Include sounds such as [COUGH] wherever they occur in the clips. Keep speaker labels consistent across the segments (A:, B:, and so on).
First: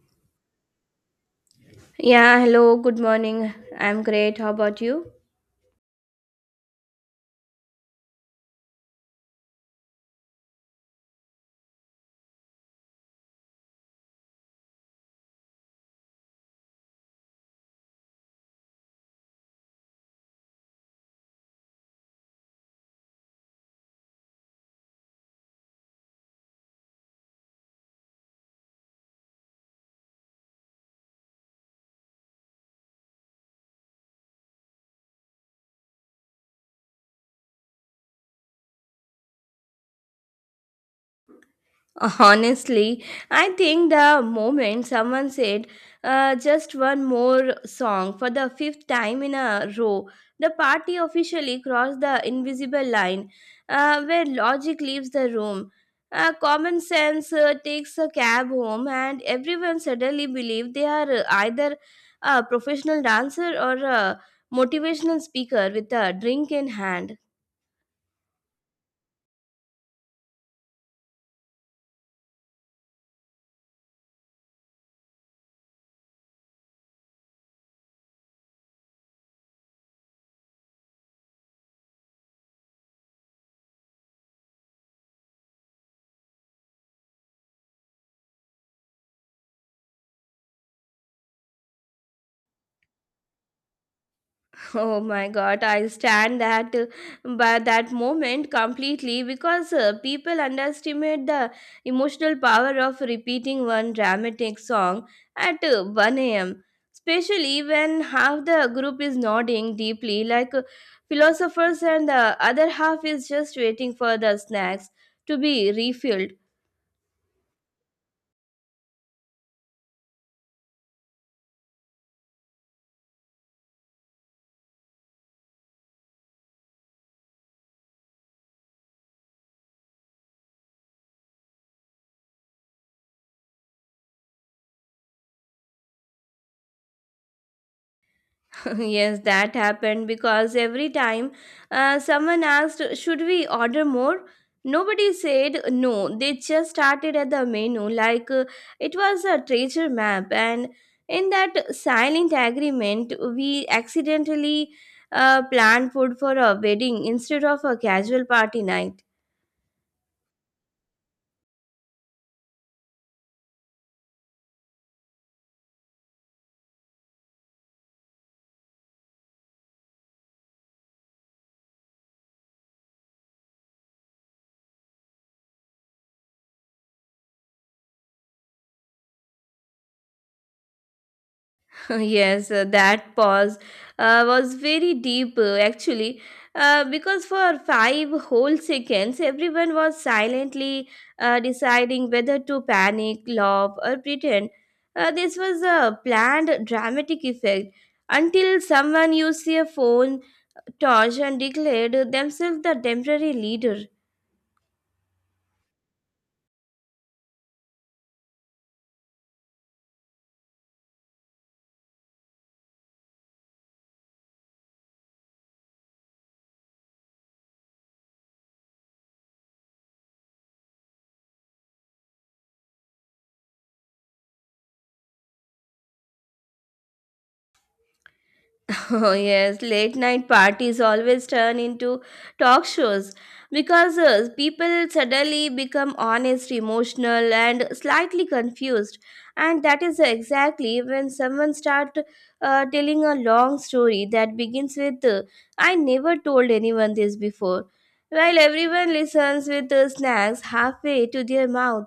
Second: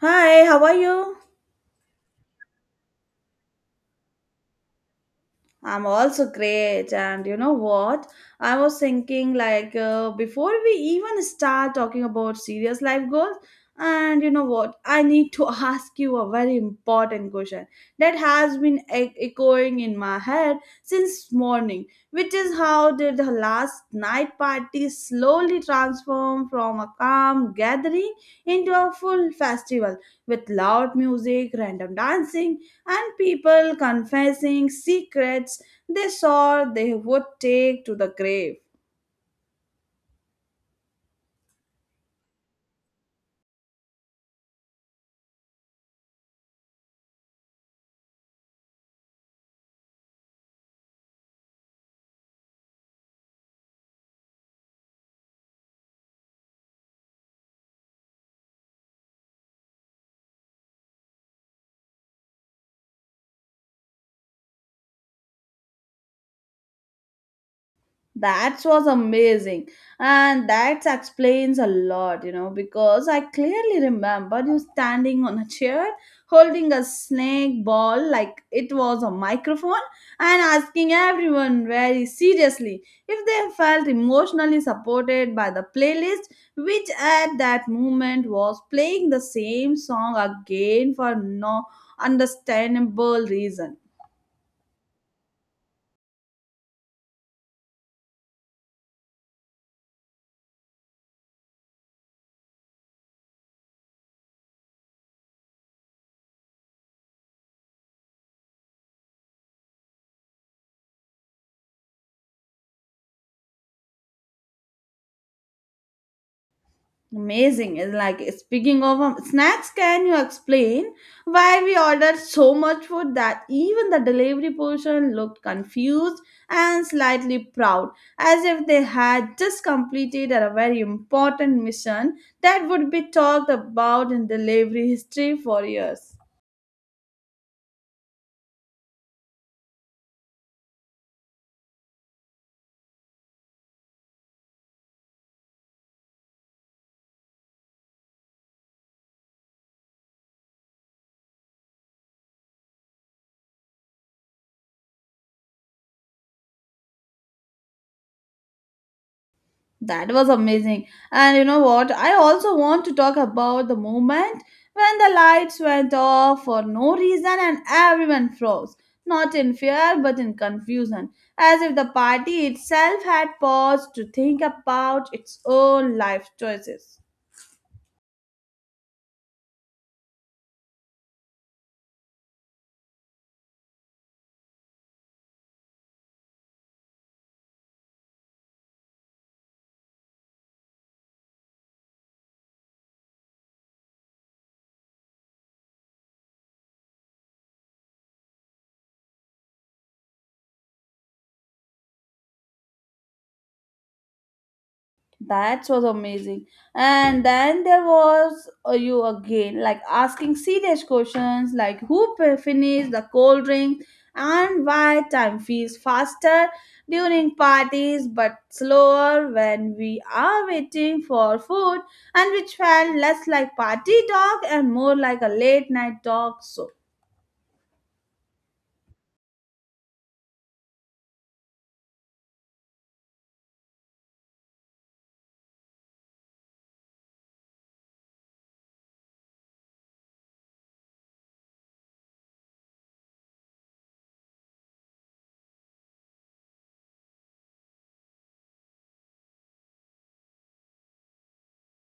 A: Hi, how are you?
B: Yeah, hello, good morning. I'm great. How about you?
A: I'm also great. And you know what? I was thinking, before we even start talking about serious life goals, and you know what? I need to [LAUGHS] ask you a very important question that has been echoing in my head since morning, which is how did the last night party slowly transform from a calm gathering into a full festival with loud music, random dancing, and people confessing secrets they saw they would take to the grave.
B: [LAUGHS] Honestly, I think the moment someone said just one more song for the fifth time in a row, the party officially crossed the invisible line where logic leaves the room. Common sense takes a cab home, and everyone suddenly believes they are either a professional dancer or a motivational speaker with a drink in hand.
A: That was amazing. And that explains a lot, you know, because I clearly remember you standing on a chair holding a snake ball like it was a microphone and asking everyone very seriously if they felt emotionally supported by the playlist, which at that moment was playing the same song again for no understandable reason.
B: Oh my God, I stand that by that moment completely because people underestimate the emotional power of repeating one dramatic song at 1 a.m. Especially when half the group is nodding deeply, like philosophers, and the other half is just waiting for the snacks to be refilled.
A: Amazing. It's like speaking of snacks, can you explain why we ordered so much food that even the delivery person looked confused and slightly proud, as if they had just completed a very important mission that would be talked about in delivery history for years?
B: [LAUGHS] Yes, that happened because every time someone asked, should we order more? Nobody said no. They just started at the menu like it was a treasure map. And in that silent agreement, we accidentally planned food for a wedding instead of a casual party night.
A: That was amazing. And you know what? I also want to talk about the moment when the lights went off for no reason and everyone froze, not in fear but in confusion, as if the party itself had paused to think about its own life choices.
B: [LAUGHS] Yes, that pause was very deep actually, because for five whole seconds, everyone was silently deciding whether to panic, laugh, or pretend. This was a planned dramatic effect until someone used their phone torch and declared themselves the temporary leader.
A: That was amazing. And then there was you again, like asking serious questions like who finished the cold drink and why time feels faster during parties but slower when we are waiting for food, and which felt less like party talk and more like a late night talk. So
B: [LAUGHS] Oh, yes, late night parties always turn into talk shows because people suddenly become honest, emotional, and slightly confused. And that is exactly when someone starts telling a long story that begins with, I never told anyone this before, while everyone listens with snacks halfway to their mouth.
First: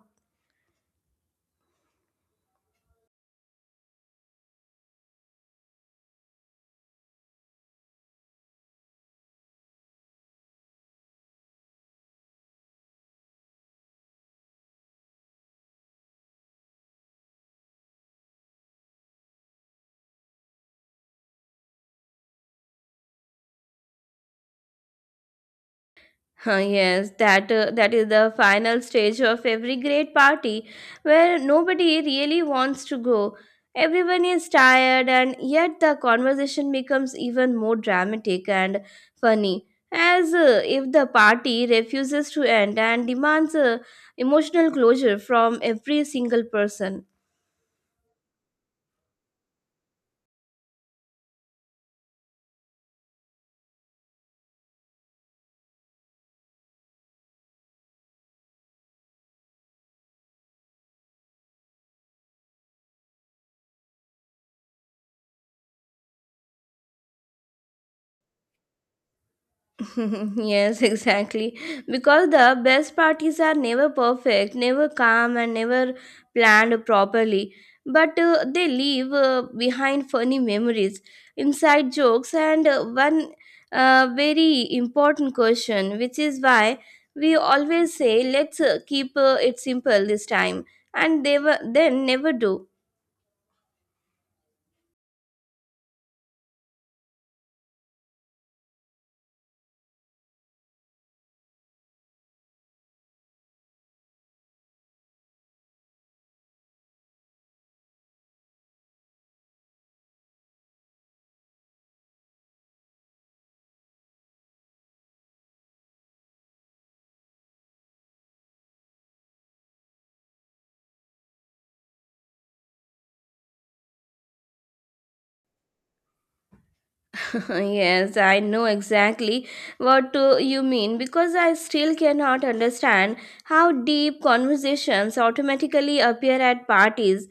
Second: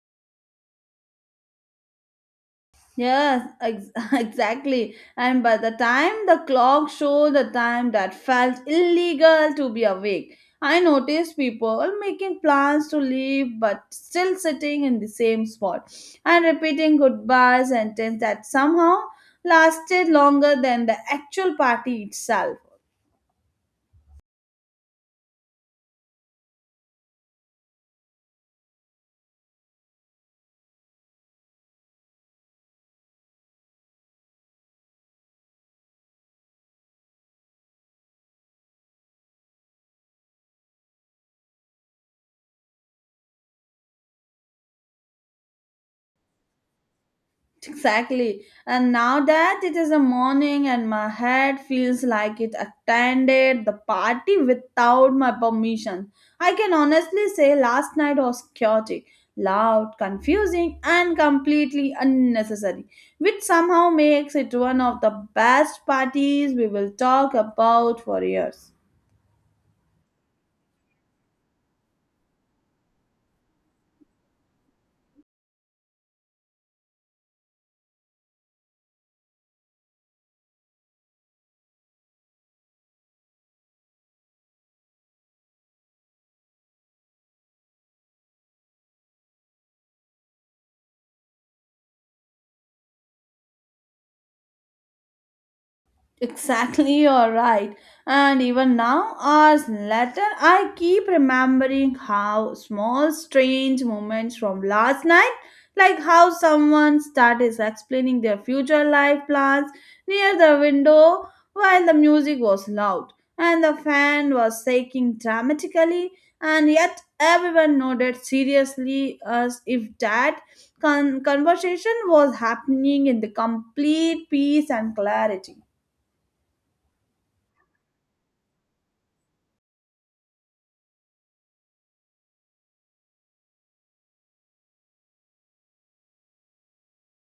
A: yes, [LAUGHS] exactly. And by the time the clock showed the time that felt illegal to be awake, I noticed people making plans to leave but still sitting in the same spot and repeating goodbye sentences that somehow lasted longer than the actual party itself.
B: Huh, yes, that is the final stage of every great party where nobody really wants to go. Everyone is tired and yet the conversation becomes even more dramatic and funny as if the party refuses to end and demands emotional closure from every single person.
A: Exactly. And now that it is a morning and my head feels like it attended the party without my permission, I can honestly say last night was chaotic, loud, confusing, and completely unnecessary, which somehow makes it one of the best parties we will talk about for years.
B: [LAUGHS] Yes, exactly. Because the best parties are never perfect, never calm, and never planned properly. But they leave behind funny memories, inside jokes, and one very important question, which is why we always say, let's keep it simple this time, and they were, then never do.
A: Exactly, [LAUGHS] you're right. And even now, hours later, I keep remembering how small, strange moments from last night, like how someone started explaining their future life plans near the window while the music was loud and the fan was shaking dramatically, and yet everyone nodded seriously as if that conversation was happening in the complete peace and clarity.
B: [LAUGHS] Yes, I know exactly what you mean because I still cannot understand how deep conversations automatically appear at parties,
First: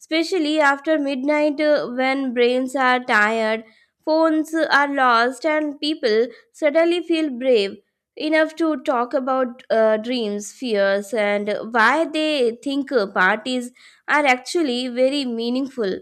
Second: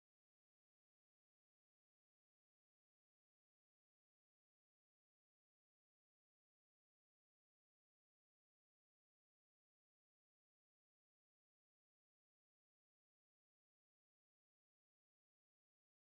B: especially after midnight when brains are tired, phones are lost, and people suddenly feel brave enough to talk about dreams, fears, and why they think parties are actually very meaningful.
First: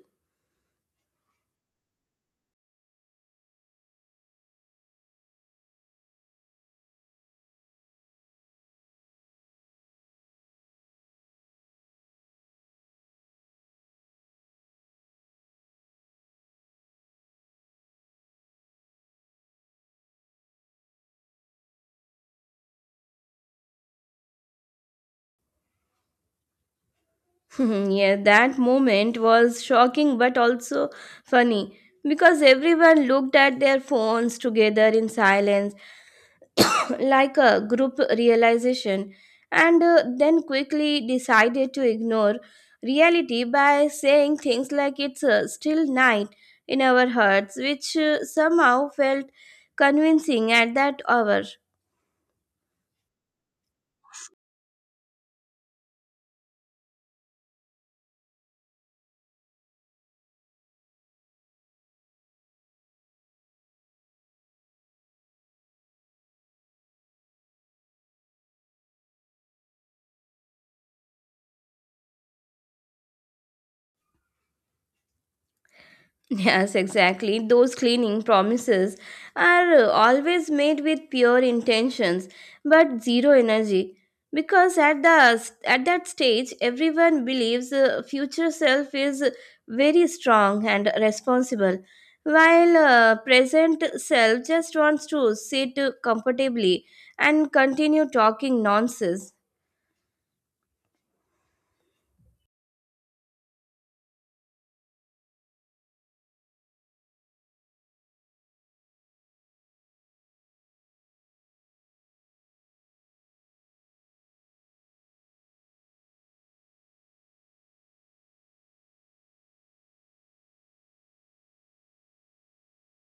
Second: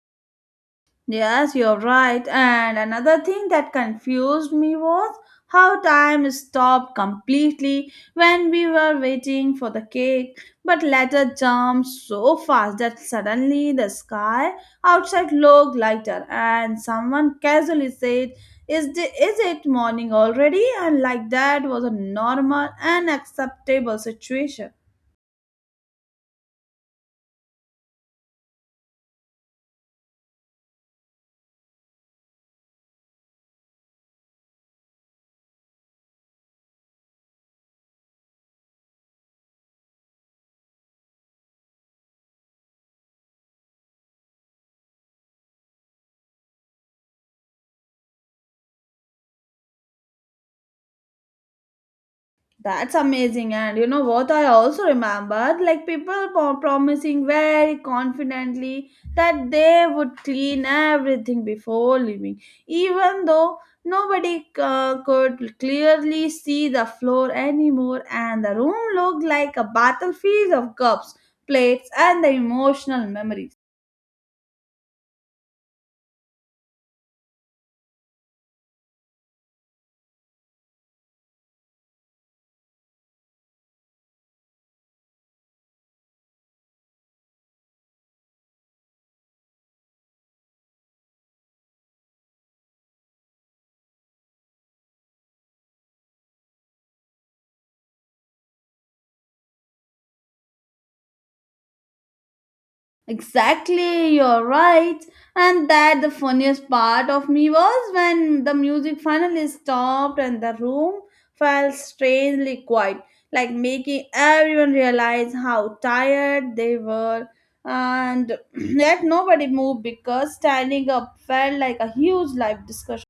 A: Yes, you're right. And another thing that confused me was how time stopped completely when we were waiting for the cake, but later jumped so fast that suddenly the sky outside looked lighter, and someone casually said, is, the, is it morning already? And like that was a normal and acceptable situation.
B: [LAUGHS] Yeah, that moment was shocking but also funny because everyone looked at their phones together in silence, [CLEARS THROAT] like a group realization, and then quickly decided to ignore reality by saying things like it's still night in our hearts, which somehow felt convincing at that hour.
A: That's amazing. And you know what? I also remembered like people promising very confidently that they would clean everything before leaving, even though nobody could clearly see the floor anymore, and the room looked like a battlefield of cups, plates, and the emotional memories.
B: Yes, exactly. Those cleaning promises are always made with pure intentions but zero energy because at that stage everyone believes future self is very strong and responsible while present self just wants to sit comfortably and continue talking nonsense.
A: Exactly, you're right. And that the funniest part of me was when the music finally stopped and the room felt strangely quiet, like making everyone realize how tired they were. And [CLEARS THROAT] yet nobody moved because standing up felt like a huge life discussion.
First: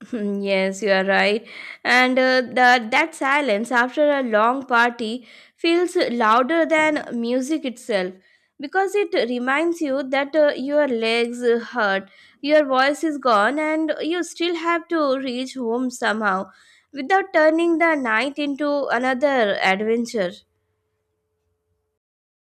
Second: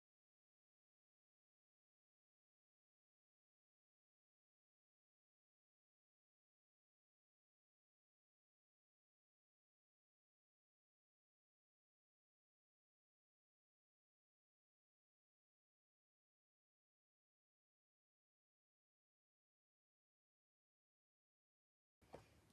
B: [LAUGHS] Hmm, yes, you are right. And that silence after a long party feels louder than music itself because it reminds you that your legs hurt, your voice is gone, and you still have to reach home somehow without turning the night into another adventure.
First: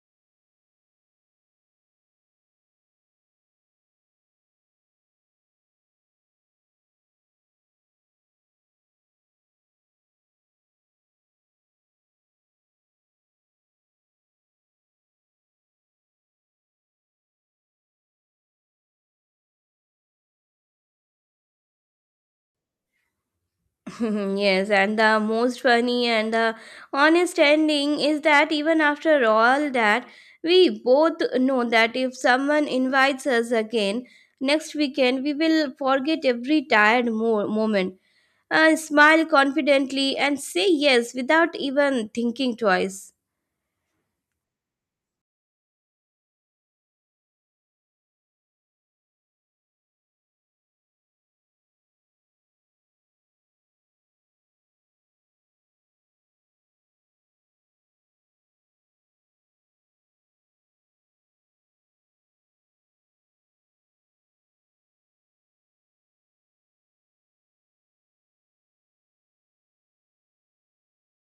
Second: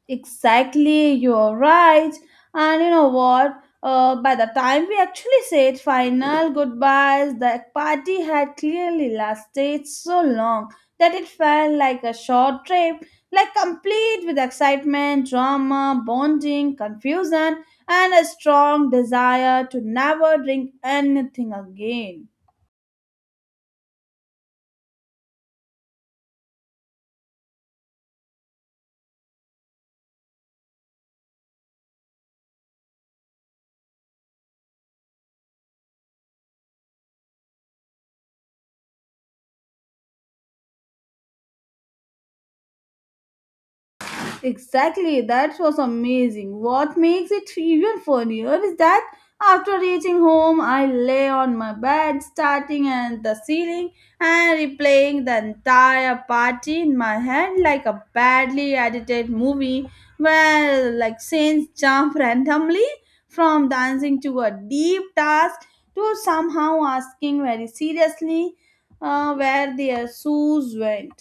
A: Exactly, you're right. And you know what? By the time we actually said final goodbyes, the party had clearly lasted so long that it felt like a short trip, like complete with excitement, drama, bonding, confusion, and a strong desire to never drink anything again.
B: [LAUGHS] Yes, and the most funny and the honest ending is that even after all that, we both know that if someone invites us again next weekend, we will forget every tired moment, smile confidently, and say yes without even thinking twice.
A: Exactly, that was amazing. What makes it even funnier is that after reaching home, I lay on my bed, starting at the ceiling and replaying the entire party in my head like a badly edited movie where like scenes jump [LAUGHS] randomly from dancing to a deep task to somehow asking very seriously where their shoes went.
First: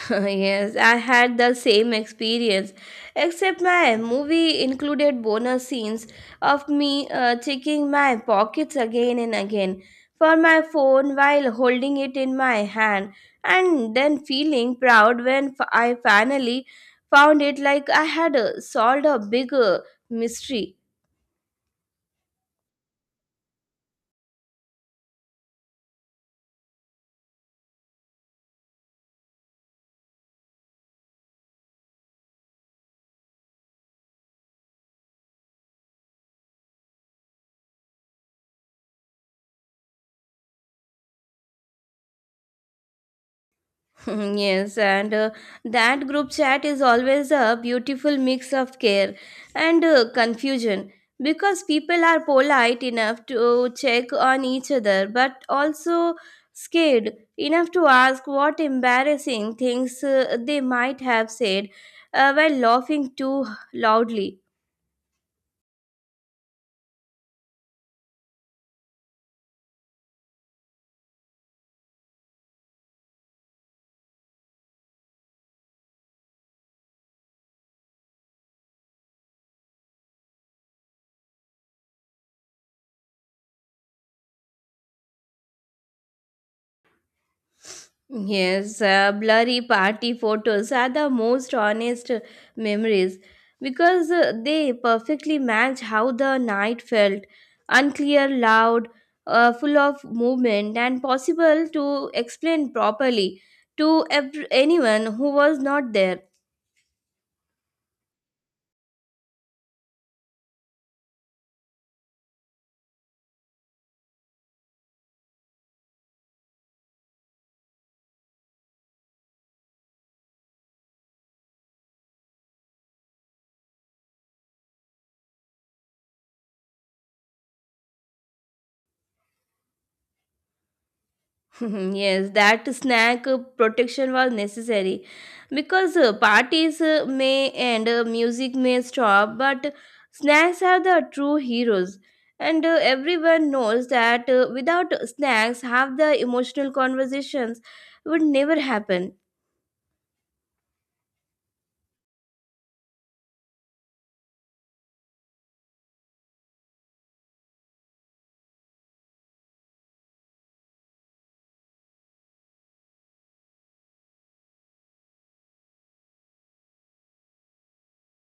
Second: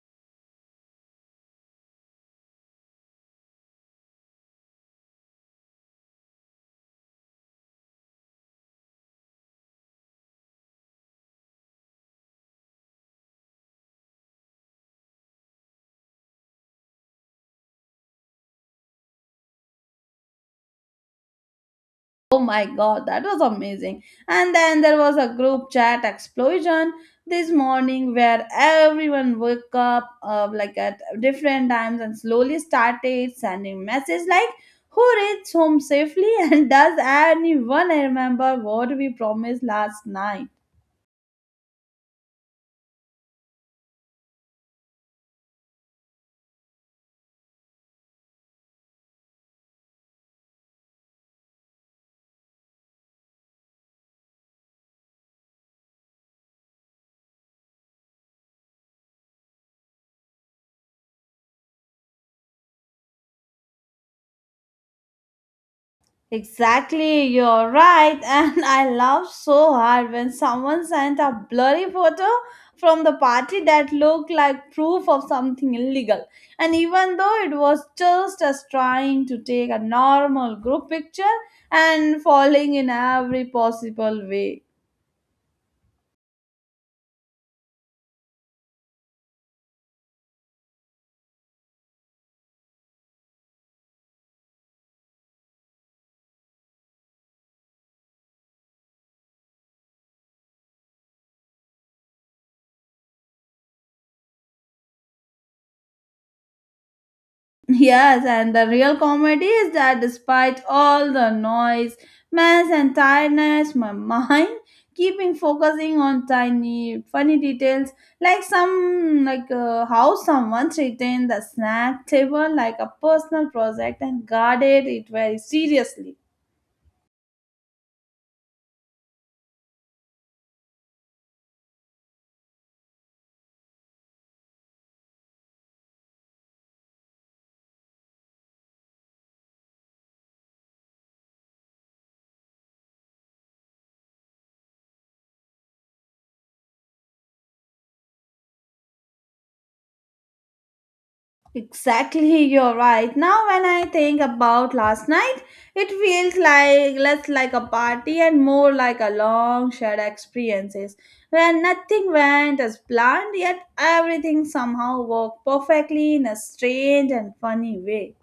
B: [LAUGHS] Yes, I had the same experience, except my movie included bonus scenes of me checking my pockets again and again for my phone while holding it in my hand, and then feeling proud when I finally found it like I had solved a big mystery.
A: Oh my god, that was amazing. And then there was a group chat explosion this morning where everyone woke up like at different times and slowly started sending messages like who reaches home safely [LAUGHS] and does anyone remember what we promised last night?
B: [LAUGHS] Yes, and that group chat is always a beautiful mix of care and confusion because people are polite enough to check on each other but also scared enough to ask what embarrassing things they might have said while laughing too loudly.
A: Exactly, you're right. [LAUGHS] And I laughed so hard when someone sent a blurry photo from the party that looked like proof of something illegal. And even though it was just us trying to take a normal group picture and falling in every possible way.
B: Yes, blurry party photos are the most honest memories because they perfectly match how the night felt unclear, loud, full of movement, and possible to explain properly to anyone who was not there.
A: Yes, and the real comedy is that despite all the noise, mess, and tiredness, my [LAUGHS] mind keeping focusing on tiny funny details like some like how someone treated the snack table like a personal project and guarded it very seriously.
B: [LAUGHS] Yes, that snack protection was necessary because parties may end, music may stop, but snacks are the true heroes. And everyone knows that without snacks, half the emotional conversations would never happen.
A: Exactly, you're right. Now, when I think about last night, it feels like less like a party and more like a long shared experiences where nothing went as planned, yet everything somehow worked perfectly in a strange and funny way.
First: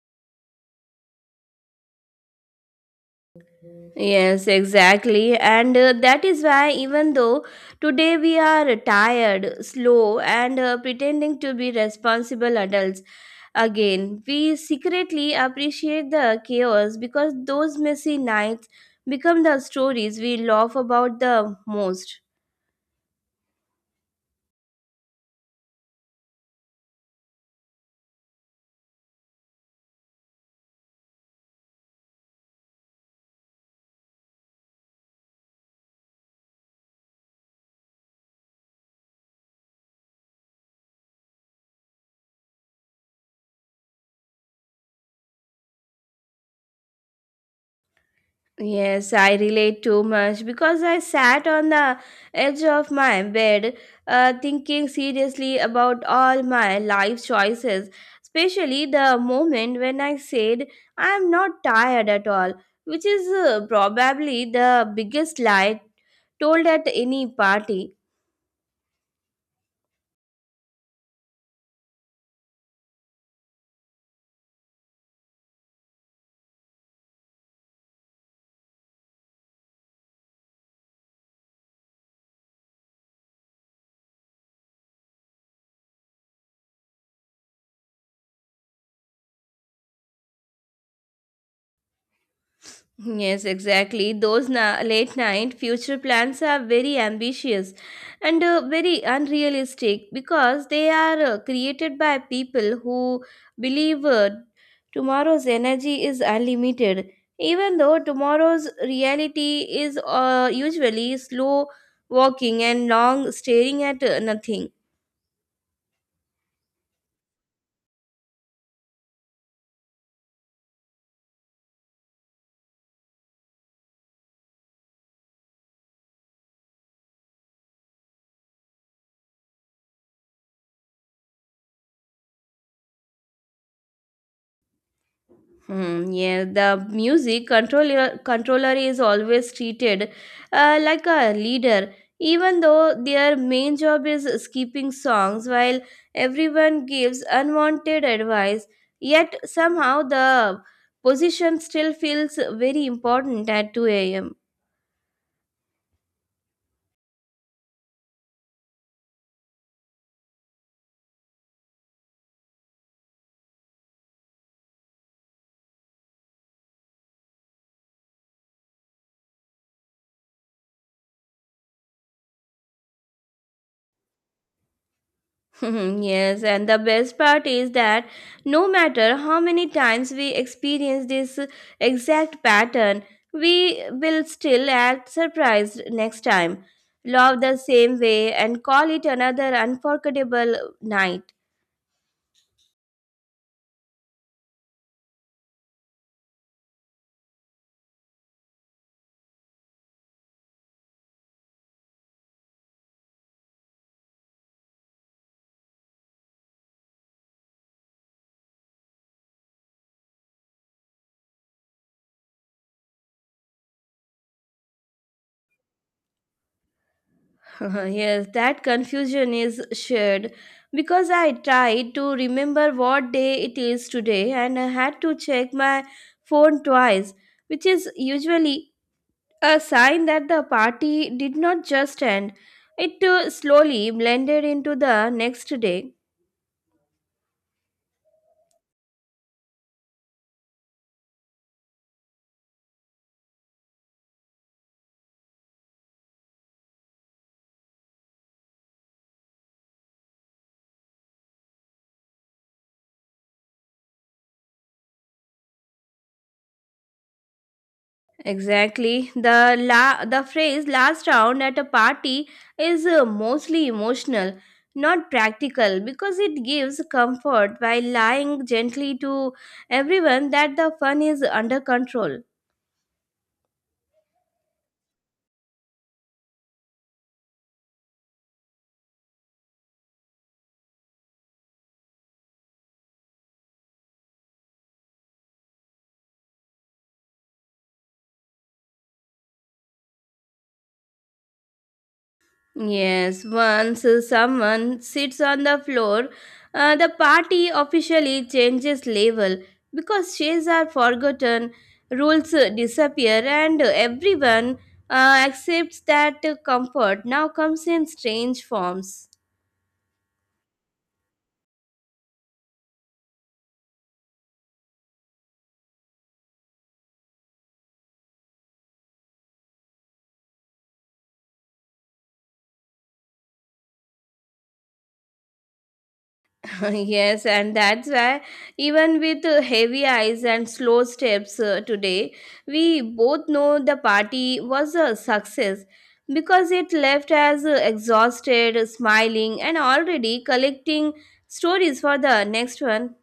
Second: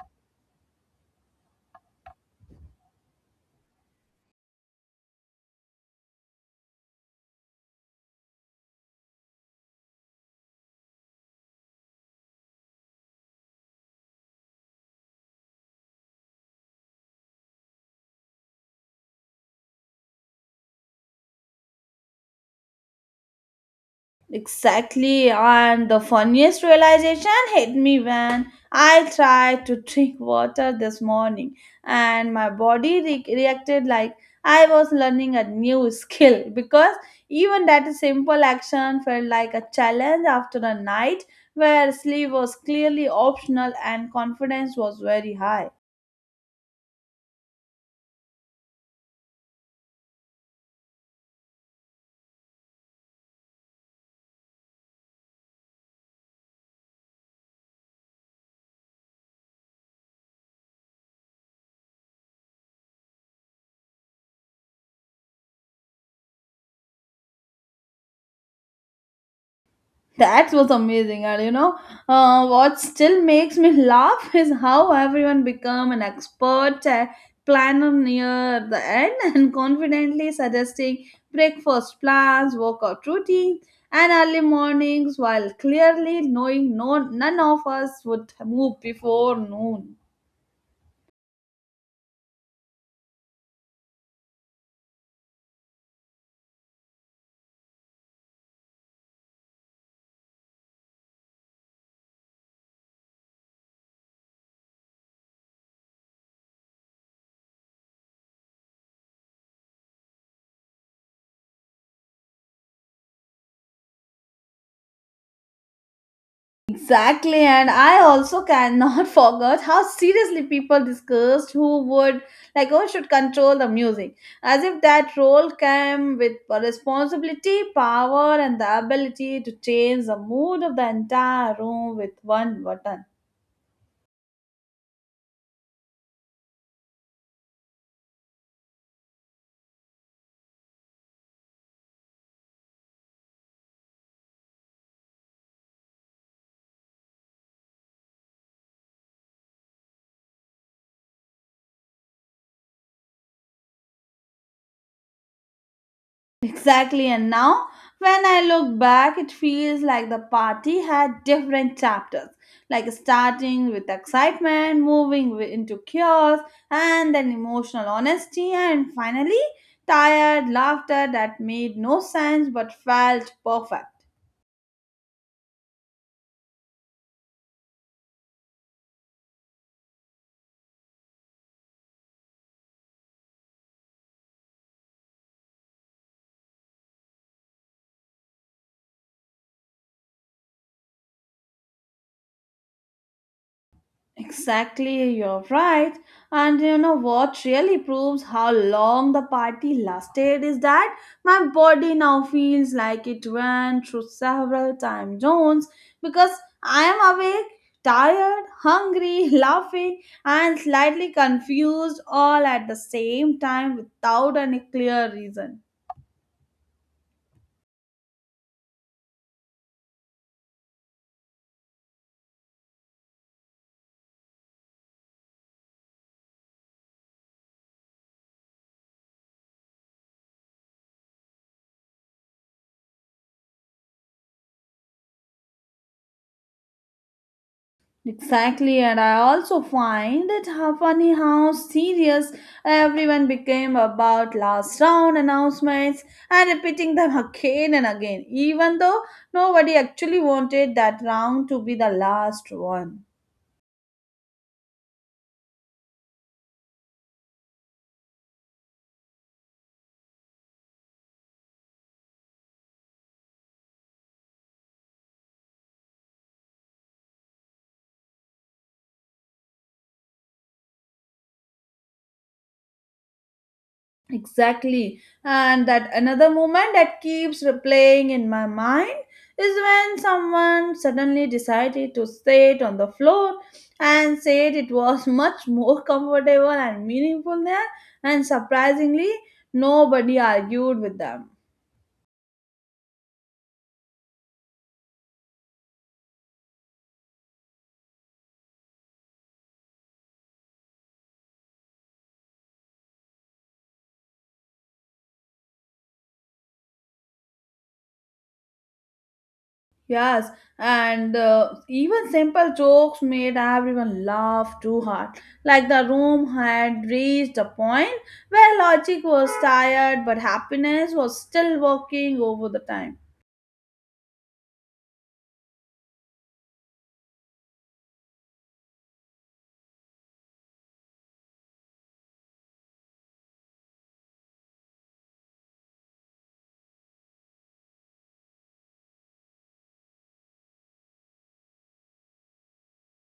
B: Yes, exactly. And that is why, even though today we are tired, slow, and pretending to be responsible adults, again, we secretly appreciate the chaos because those messy nights become the stories we laugh about the most.
A: Exactly, and the funniest realization hit me when I tried to drink water this morning, and my body reacted like I was learning a new skill because even that simple action felt like a challenge after a night where sleep was clearly optional and confidence was very high.
B: Yes, I relate too much because I sat on the edge of my bed thinking seriously about all my life choices, especially the moment when I said I'm not tired at all, which is probably the biggest lie told at any party.
A: That was amazing, and you know, what still makes me laugh [LAUGHS] is how everyone become an expert planner near the end [LAUGHS] and confidently suggesting breakfast plans, workout routine, and early mornings, while clearly knowing none of us would move before noon.
B: Yes, exactly. Those late night future plans are very ambitious and very unrealistic because they are created by people who believe tomorrow's energy is unlimited, even though tomorrow's reality is usually slow walking and long staring at nothing.
A: Exactly, and I also cannot [LAUGHS] forget how seriously people discussed who would like who should control the music, as if that role came with a responsibility, power, and the ability to change the mood of the entire room with one button.
B: Hmm, yeah, the music controller is always treated like a leader, even though their main job is skipping songs while everyone gives unwanted advice. Yet somehow the position still feels very important at 2 a.m.
A: Exactly, and now when I look back, it feels like the party had different chapters, like starting with excitement, moving into chaos, and then emotional honesty, and finally, tired laughter that made no sense but felt perfect.
B: [LAUGHS] Mhm, yes, and the best part is that no matter how many times we experience this exact pattern, we will still act surprised next time, love the same way, and call it another unforgettable night.
A: Exactly, you're right. And you know what really proves how long the party lasted is that my body now feels like it went through several time zones because I am awake, tired, hungry, [LAUGHS] laughing, and slightly confused all at the same time without any clear reason.
B: [LAUGHS] Yes, that confusion is shared because I tried to remember what day it is today and I had to check my phone twice, which is usually a sign that the party did not just end, it slowly blended into the next day.
A: Exactly, and I also find it how funny how serious everyone became about last round announcements and repeating them again and again, even though nobody actually wanted that round to be the last one.
B: Exactly. The phrase last round at a party is mostly emotional, not practical, because it gives comfort while lying gently to everyone that the fun is under control.
A: Exactly. And that another moment that keeps replaying in my mind is when someone suddenly decided to sit on the floor and said it was [LAUGHS] much more comfortable and meaningful there, and surprisingly, nobody argued with them.
B: Yes, once someone sits on the floor, the party officially changes label because shades are forgotten, rules disappear, and everyone accepts that comfort now comes in strange forms.
A: Yes, and even simple jokes made everyone laugh too hard. Like the room had reached a point where logic was tired, but happiness was still working over the time.
B: [LAUGHS] Yes, and that's why even with heavy eyes and slow steps today, we both know the party was a success because it left us exhausted, smiling, and already collecting stories for the next one.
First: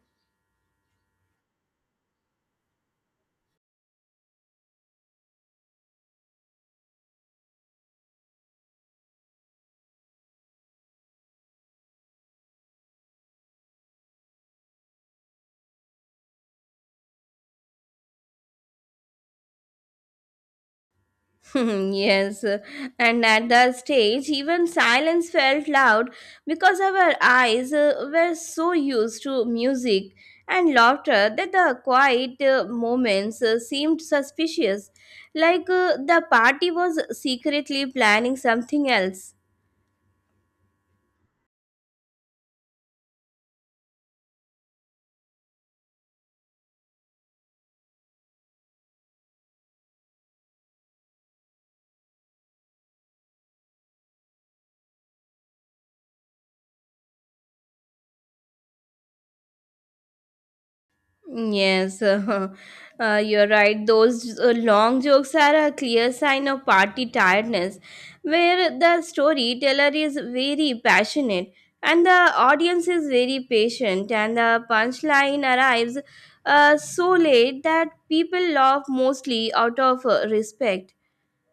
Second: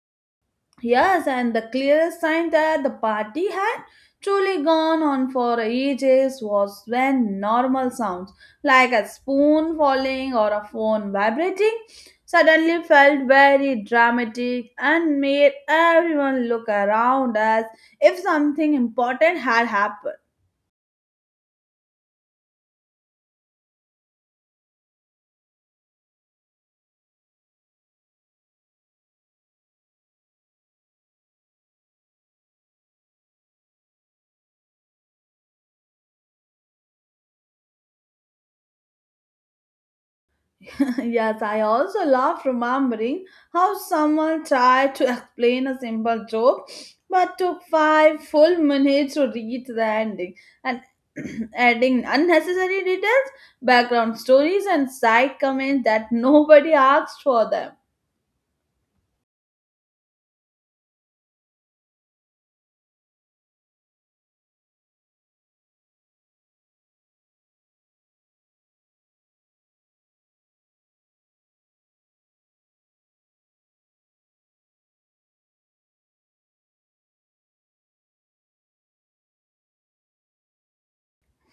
A: Yes, and the clearest sign that the party had truly gone on for ages was when normal sounds, like a spoon falling or a phone vibrating, suddenly felt very dramatic and made everyone look around as if something important had happened.
B: [LAUGHS] Yes, and at that stage, even silence felt loud because our eyes were so used to music and laughter that the quiet moments seemed suspicious, like the party was secretly planning something else.
A: [LAUGHS] Yes, I also love remembering how someone tried to explain a simple joke but took 5 full minutes to reach the ending and [CLEARS THROAT] adding unnecessary details, background stories, and side comments that nobody asked for them.
B: Yes, [LAUGHS] you're right. Those long jokes are a clear sign of party tiredness, where the storyteller is very passionate and the audience is very patient, and the punchline arrives so late that people laugh mostly out of respect.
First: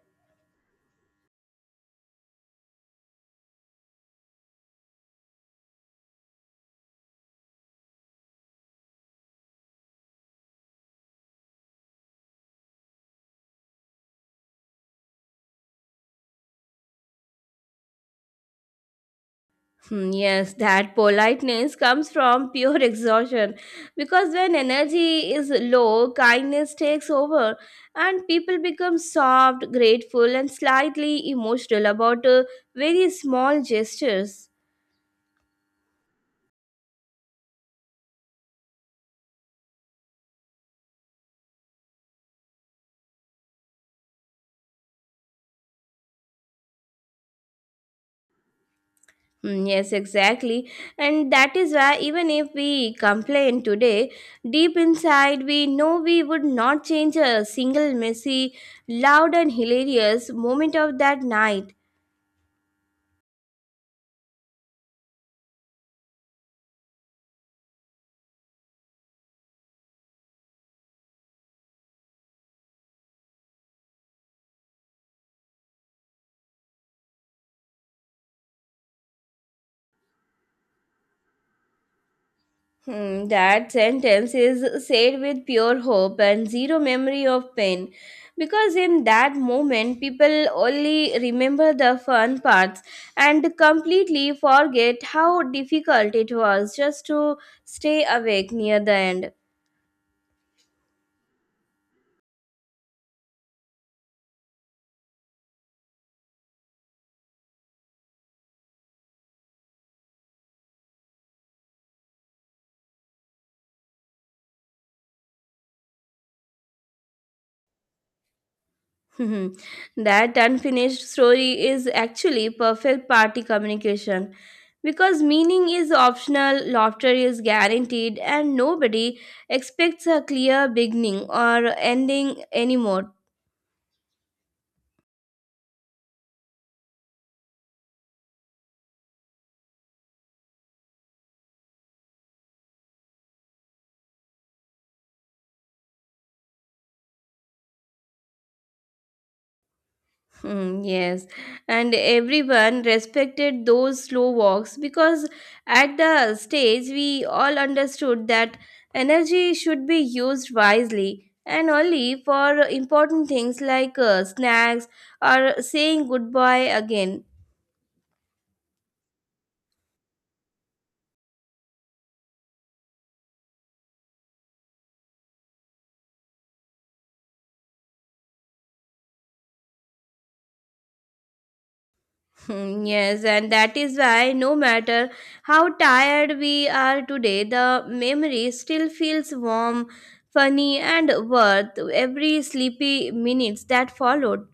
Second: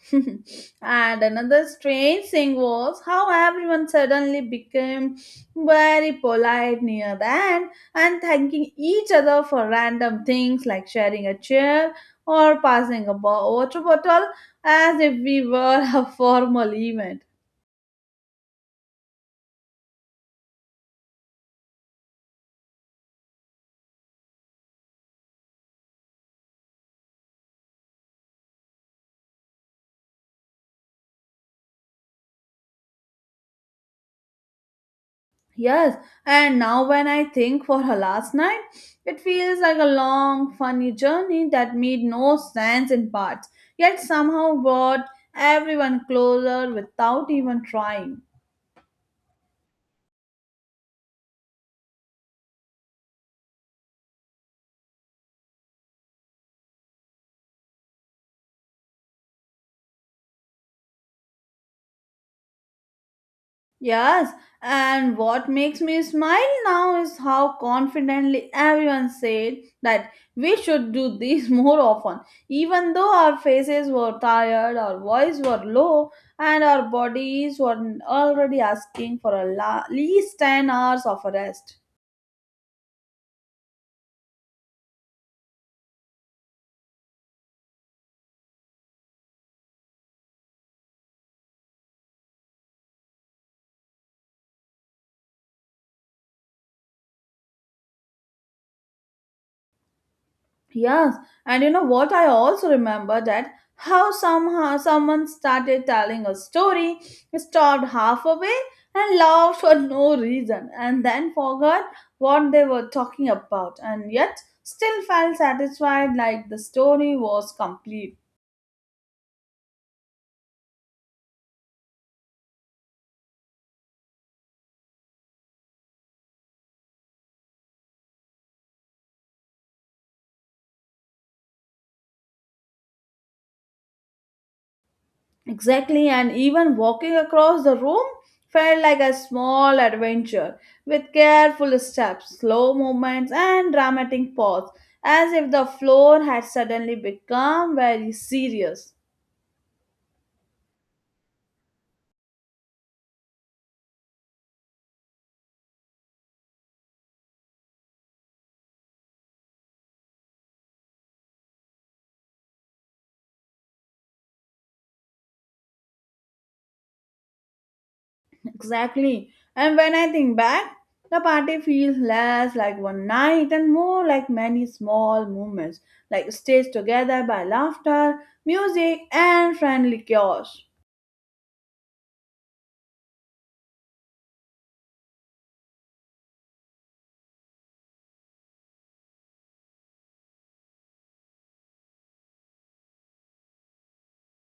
A: [LAUGHS] And another strange thing was how everyone suddenly became very polite near the end and thanking each other for random things like sharing a chair or passing a water bottle as if we were [LAUGHS] a formal event.
B: Hmm, yes, that politeness comes from pure [LAUGHS] exhaustion because when energy is low, kindness takes over and people become soft, grateful, and slightly emotional about very small gestures.
A: Yes, and now when I think for her last night, it feels like a long, funny journey that made no sense in parts, yet somehow brought everyone closer without even trying.
B: Hmm, yes, exactly. And that is why, even if we complain today, deep inside we know we would not change a single messy, loud, and hilarious moment of that night.
A: Yes, and what makes me smile now is how confidently everyone said that we should do this [LAUGHS] more often, even though our faces were tired, our voice were low, and our bodies were already asking for at least 10 hours of rest.
B: Hmm, that sentence is said with pure hope and zero memory of pain because in that moment people only remember the fun parts and completely forget how difficult it was just to stay awake near the end.
A: Yes, and you know what? I also remember that how somehow someone started telling a story, stopped halfway, and laughed for no reason, and then forgot what they were talking about, and yet still felt satisfied like the story was complete.
B: [LAUGHS] Mhm. That unfinished story is actually perfect party communication because meaning is optional, laughter is guaranteed, and nobody expects a clear beginning or ending anymore.
A: Exactly, and even walking across the room felt like a small adventure with careful steps, slow movements, and dramatic pause, as if the floor had suddenly become very serious.
B: Mm, yes, and everyone respected those slow walks because at the stage we all understood that energy should be used wisely and only for important things like snacks or saying goodbye again.
A: Exactly, and when I think back, the party feels less like one night and more like many small moments, like stitched together by laughter, music, and friendly chaos.
B: Hmm, yes, and that is why no matter how tired we are today, the memory still feels warm, funny, and worth every sleepy minutes that followed.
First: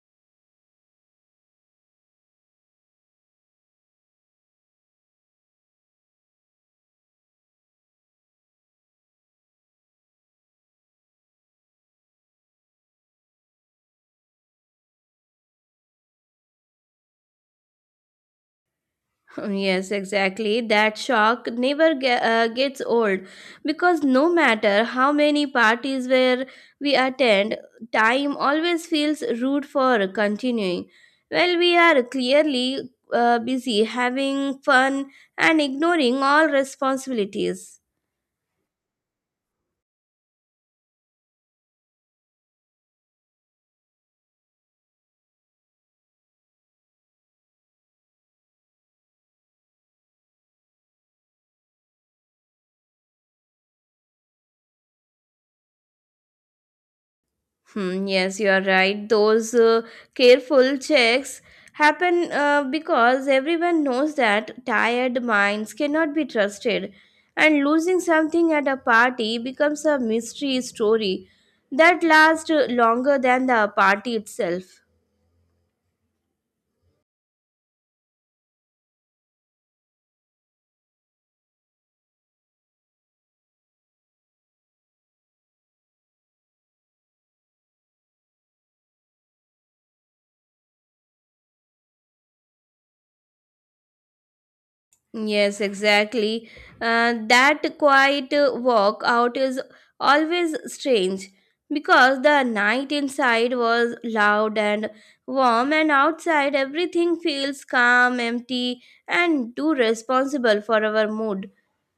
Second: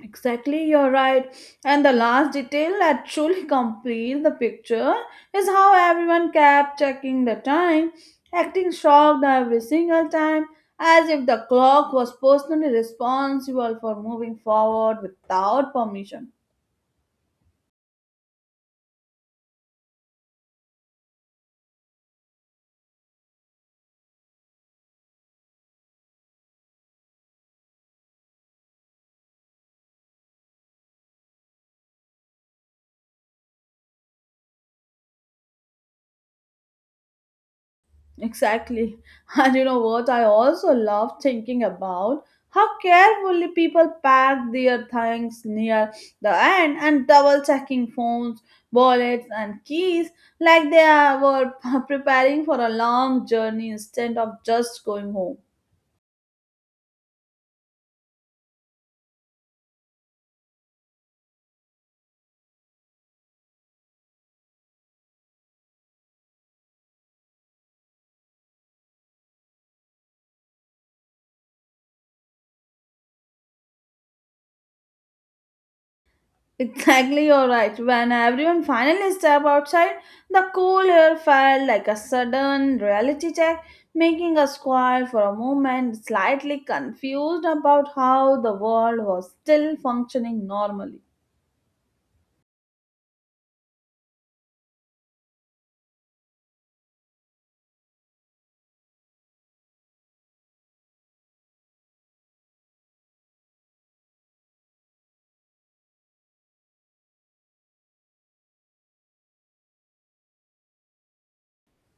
A: Exactly, you're right. And the last detail that truly [LAUGHS] completes the picture is how everyone kept checking the time, acting shocked every single time, as if the clock was personally responsible for moving forward without permission.
B: Yes, exactly. That shock never gets old because no matter how many parties where we attend, time always feels rude for continuing. Well, we are clearly busy having fun and ignoring all responsibilities.
A: Exactly. [LAUGHS] And you know what? I also love thinking about how carefully people pack their things near the end and double checking phones, wallets, and keys like they were [LAUGHS] preparing for a long journey instead of just going home.
B: Hmm, yes, you are right. Those careful checks happen because everyone knows that tired minds cannot be trusted, and losing something at a party becomes a mystery story that lasts longer than the party itself.
A: Exactly, you're right. When everyone finally stepped outside, the cool air felt like a sudden reality check, making us quiet for a moment, slightly confused about how the world was still functioning normally.
B: Yes, exactly. That quiet walk out is always strange because the night inside was loud and warm, and outside everything feels calm, empty, and too responsible for our mood.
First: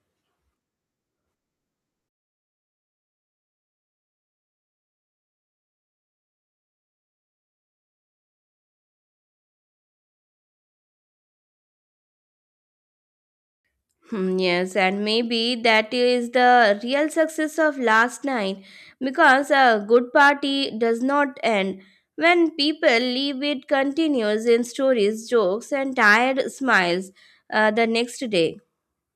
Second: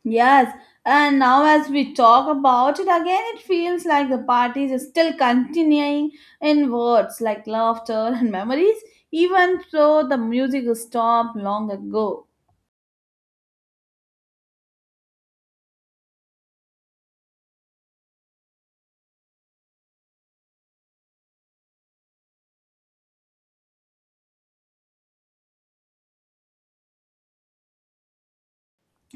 A: Yes, and now as we talk about it again, it feels like the party is still continuing in words like laughter and memories, even though the music stopped long ago.
B: Yes, and maybe that is the real success of last night because a good party does not end. When people leave, it continues in stories, jokes, and tired smiles the next day.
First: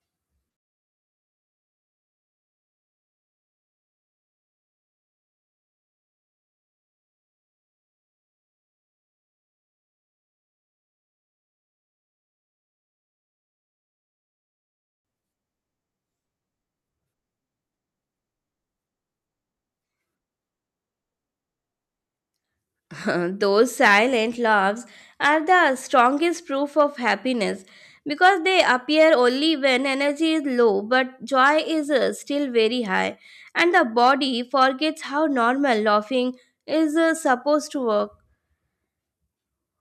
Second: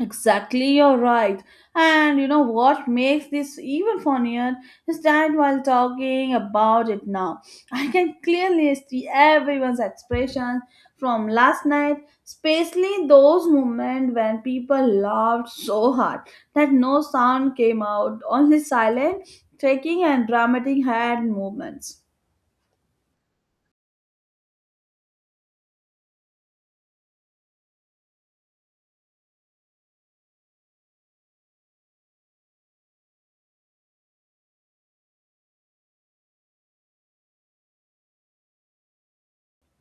A: Exactly, you're right. And you know what makes this even funnier is that while talking about it now, I can clearly see everyone's expressions from last night, especially those moments when people laughed so hard that no sound came out, only silent, shaking, and dramatic hand movements.
B: [LAUGHS] Those silent laughs are the strongest proof of happiness because they appear only when energy is low, but joy is still very high, and the body forgets how normal laughing is supposed to work.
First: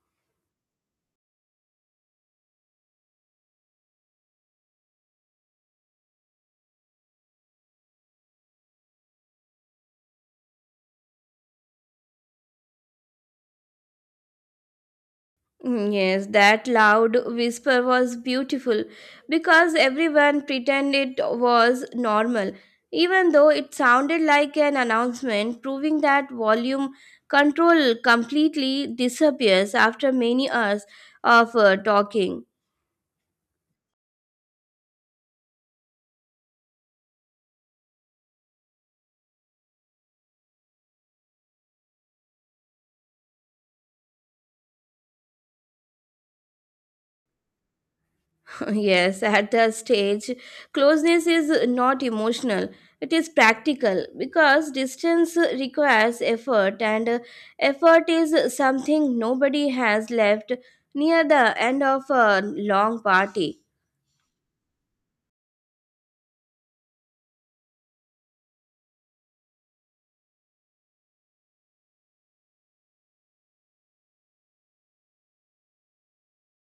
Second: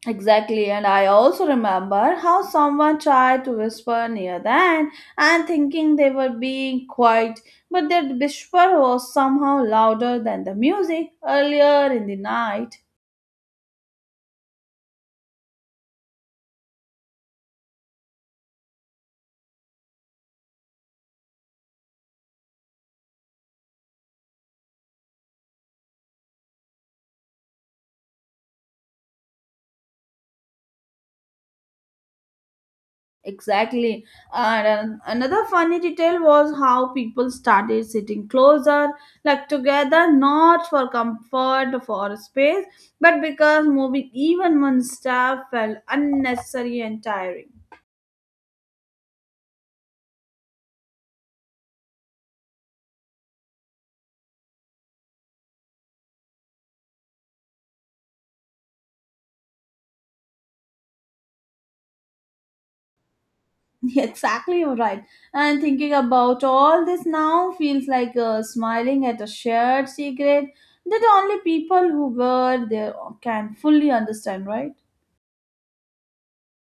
A: Exactly, and I also remember how someone tried to whisper near the end and thinking they were being quiet, but their whisper was somehow louder than the music earlier in the night.
B: Mm, yes, that loud whisper was beautiful because everyone pretended it was normal, even though it sounded like an announcement proving that volume control completely disappears after many hours of talking.
A: Exactly, and another funny detail was how people started sitting closer, like together, not for comfort or space, but because moving even one step felt unnecessary and tiring.
B: Yes, at that stage, closeness is not emotional. It is practical because distance requires effort, and effort is something nobody has left near the end of a long party.
A: [LAUGHS] Exactly, you're right. And thinking about all this now feels like smiling at a shared secret that only people who were there can fully understand, right?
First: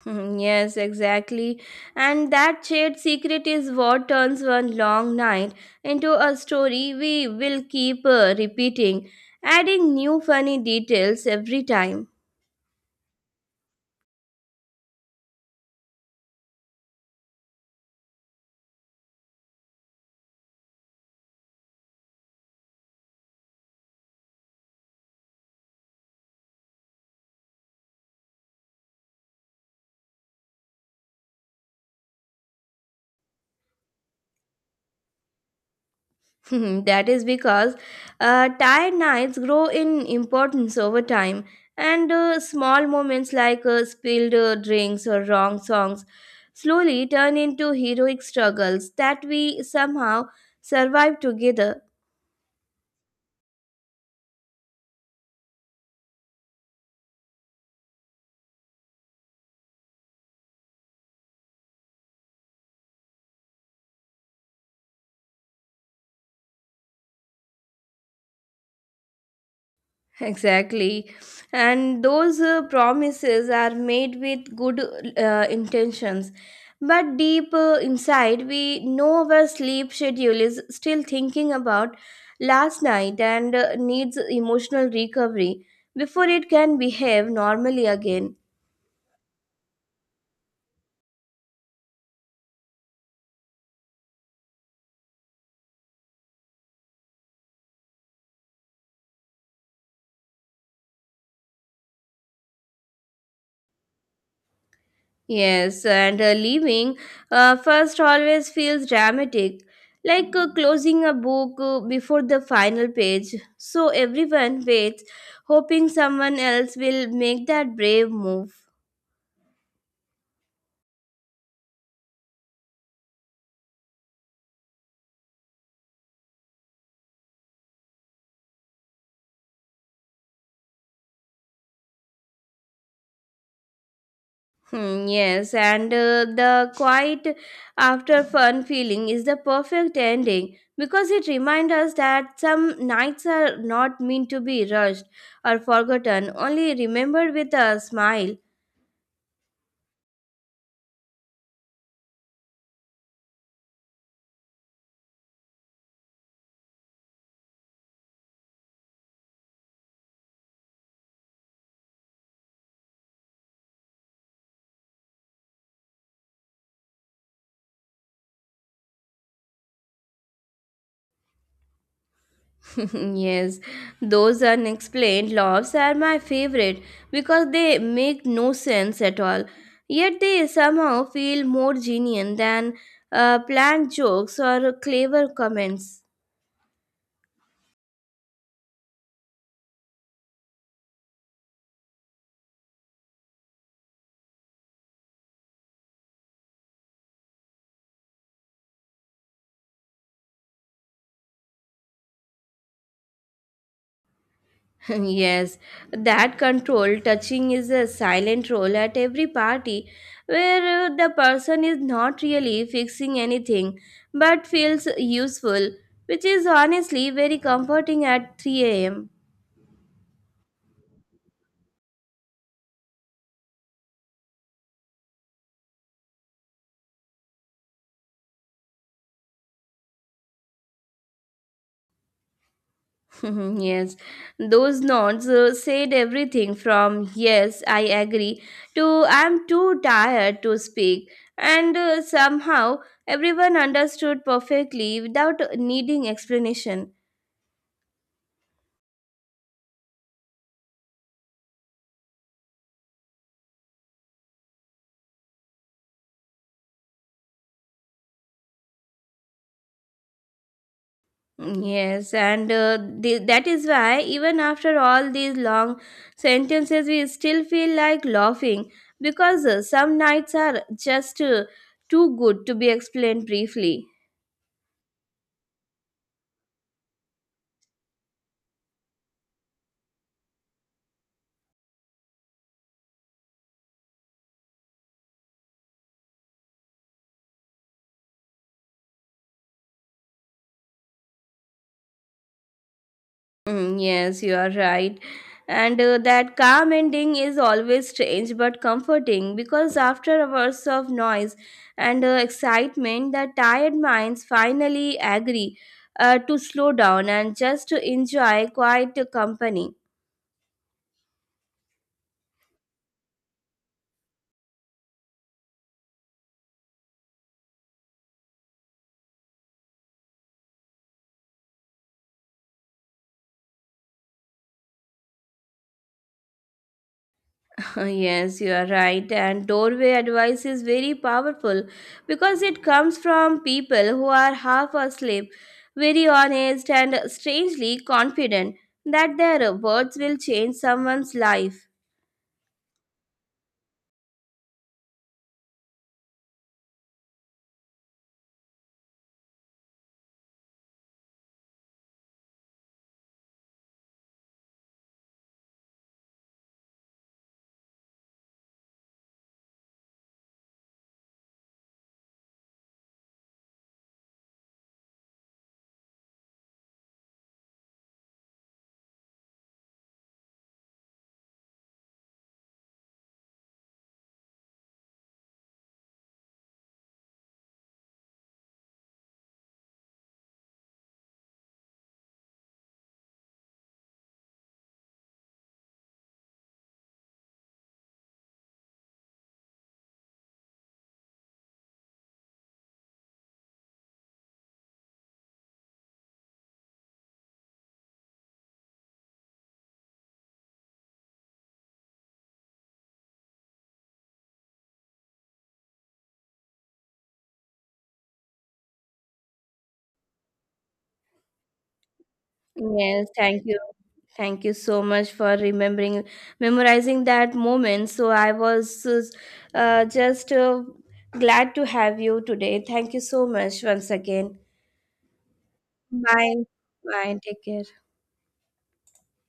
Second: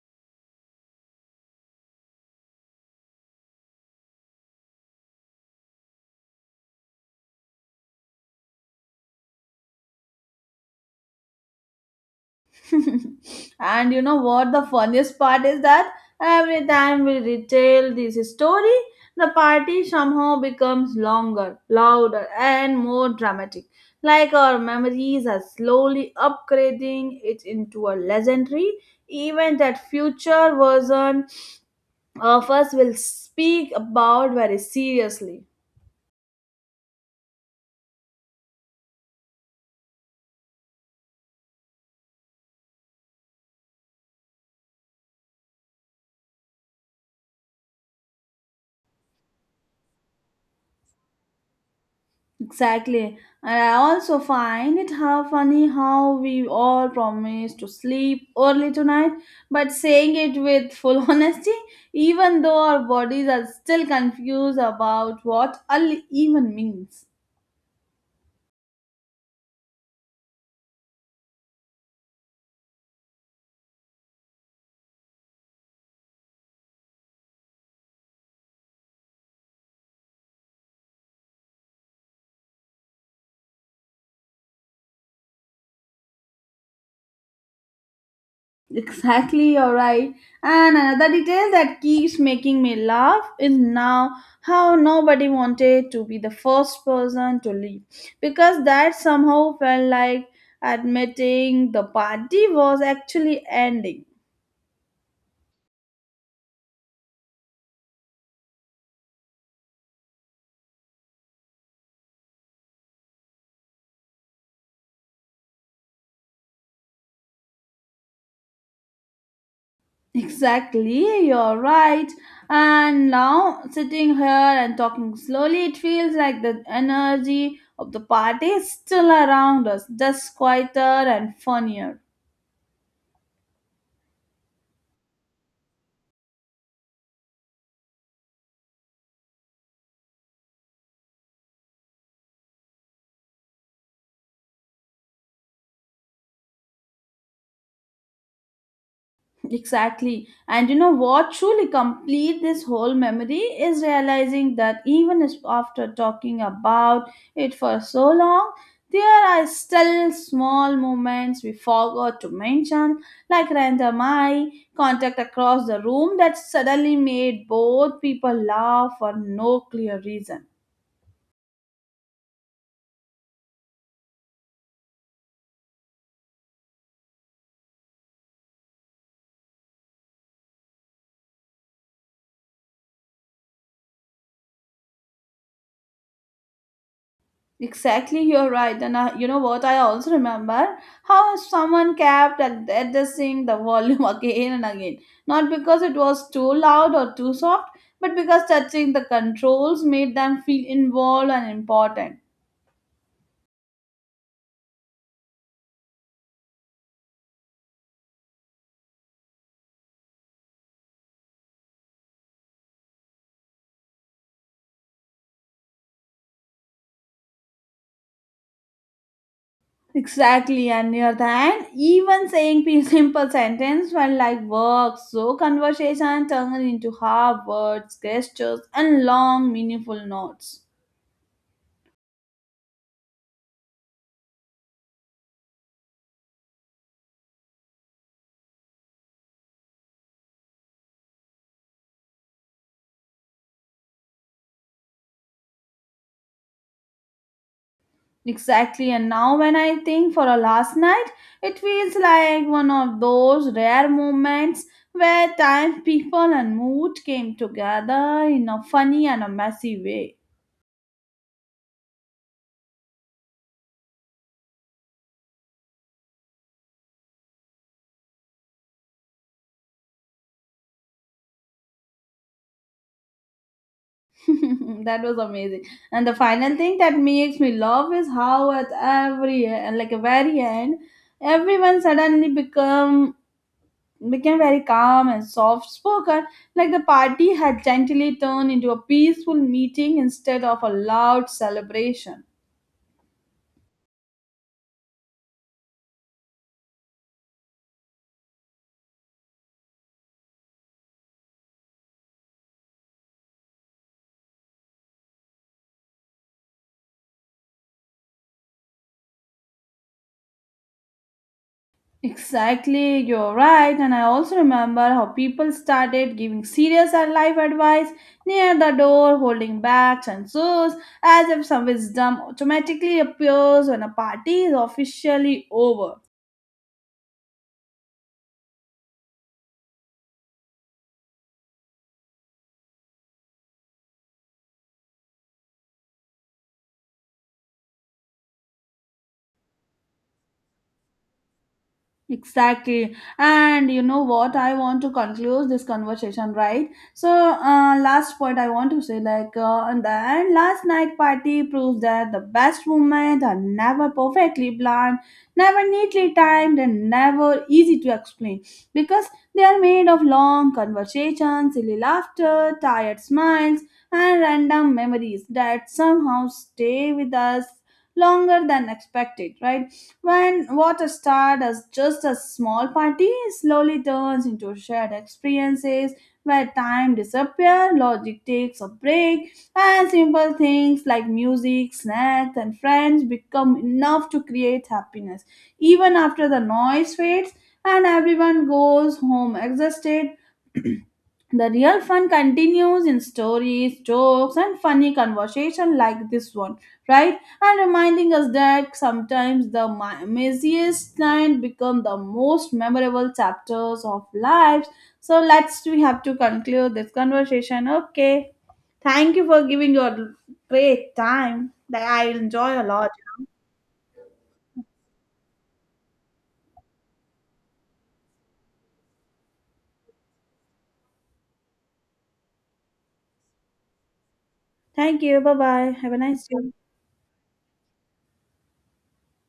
B: Mhm, yes, exactly. And that shared secret is what turns one long night into a story we will keep repeating, adding new funny details every time.
A: [LAUGHS] And you know what? The funniest part is that every time we retell this story, the party somehow becomes longer, louder, and more dramatic. Like our memories are slowly upgrading it into a legendary event that future version of us will speak about very seriously.
B: [LAUGHS] That is because tired nights grow in importance over time, and small moments like spilled drinks or wrong songs slowly turn into heroic struggles that we somehow survive together.
A: Exactly. And I also find it how funny how we all promise to sleep early tonight, but saying it with full [LAUGHS] honesty, even though our bodies are still confused about what early even means.
B: Exactly. And those promises are made with good intentions. But deep inside, we know our sleep schedule is still thinking about last night and needs emotional recovery before it can behave normally again.
A: Exactly, you're right. And another detail that keeps making me laugh is now how nobody wanted to be the first person to leave because that somehow felt like admitting the party was actually ending.
B: Yes, and leaving first always feels dramatic, like closing a book before the final page. So everyone waits, hoping someone else will make that brave move.
A: Exactly, you're right. And now sitting here and talking slowly, it feels like the energy of the party is still around us, just quieter and funnier.
B: Yes, and the quiet after fun feeling is the perfect ending because it reminds us that some nights are not meant to be rushed or forgotten, only remembered with a smile.
A: Exactly. And you know what truly complete this whole memory is realizing that even after talking about it for so long, there are still small moments we forgot to mention, like random eye contact across the room that suddenly made both people laugh for no clear reason.
B: [LAUGHS] Yes, those unexplained loves are my favorite because they make no sense at all. Yet they somehow feel more genuine than planned jokes or clever comments.
A: Exactly, you're right. And you know what? I also remember how someone kept adjusting the volume [LAUGHS] again and again. Not because it was too loud or too soft, but because touching the controls made them feel involved and important.
B: [LAUGHS] Yes, that control touching is a silent role at every party where the person is not really fixing anything but feels useful, which is honestly very comforting at 3 am.
A: Exactly, and near the end, even saying [LAUGHS] simple sentence felt like work. So conversation turned into half words, gestures, and long, meaningful notes.
B: Mhm, yes, those nods said everything from yes, I agree to I'm too tired to speak, and somehow everyone understood perfectly without needing explanation.
A: Exactly, and now when I think for a last night, it feels like one of those rare moments where time, people, and mood came together in a funny and a messy way.
B: Mm, yes, and that is why even after all these long sentences, we still feel like laughing because some nights are just too good to be explained briefly.
A: [LAUGHS] That was amazing. And the final thing that makes me love is how at every like a very end, everyone suddenly become became very calm and soft spoken, like the party had gently turned into a peaceful meeting instead of a loud celebration.
B: Mm, yes, you are right. And that calm ending is always strange but comforting because after hours of noise and excitement, the tired minds finally agree to slow down and just to enjoy quiet company.
A: Exactly, you're right. And I also remember how people started giving serious and life advice near the door, holding bags and shoes, as if some wisdom automatically appears when a party is officially over.
B: Yes you are right. And doorway advice is very powerful because it comes from people who are half asleep, very honest, and strangely confident that their words will change someone's life.
A: Exactly. And you know what? I want to conclude this conversation, right? So, last point I want to say like, and then last night party proves that the best moments are never perfectly planned, never neatly timed, and never easy to explain because they are made of long conversations, silly laughter, tired smiles, and random memories that somehow stay with us longer than expected, right? When what started as just a small party slowly turns into shared experiences where time disappears, logic takes a break, and simple things like music, snacks, and friends become enough to create happiness. Even after the noise fades and everyone goes home exhausted, the real fun continues in stories, jokes, and funny conversation like this one, right? And reminding us that sometimes the messiest night become the most memorable chapters of lives. So let's we have to conclude this conversation. Okay, thank you for giving your great time. That I enjoy a lot.
B: Yes, thank you. Thank you so much for remembering, memorizing that moment. So I was just glad to have you today. Thank you so much once again.
A: Thank you. Bye bye. Have a nice
B: Bye.
A: day.
B: Bye. Take care.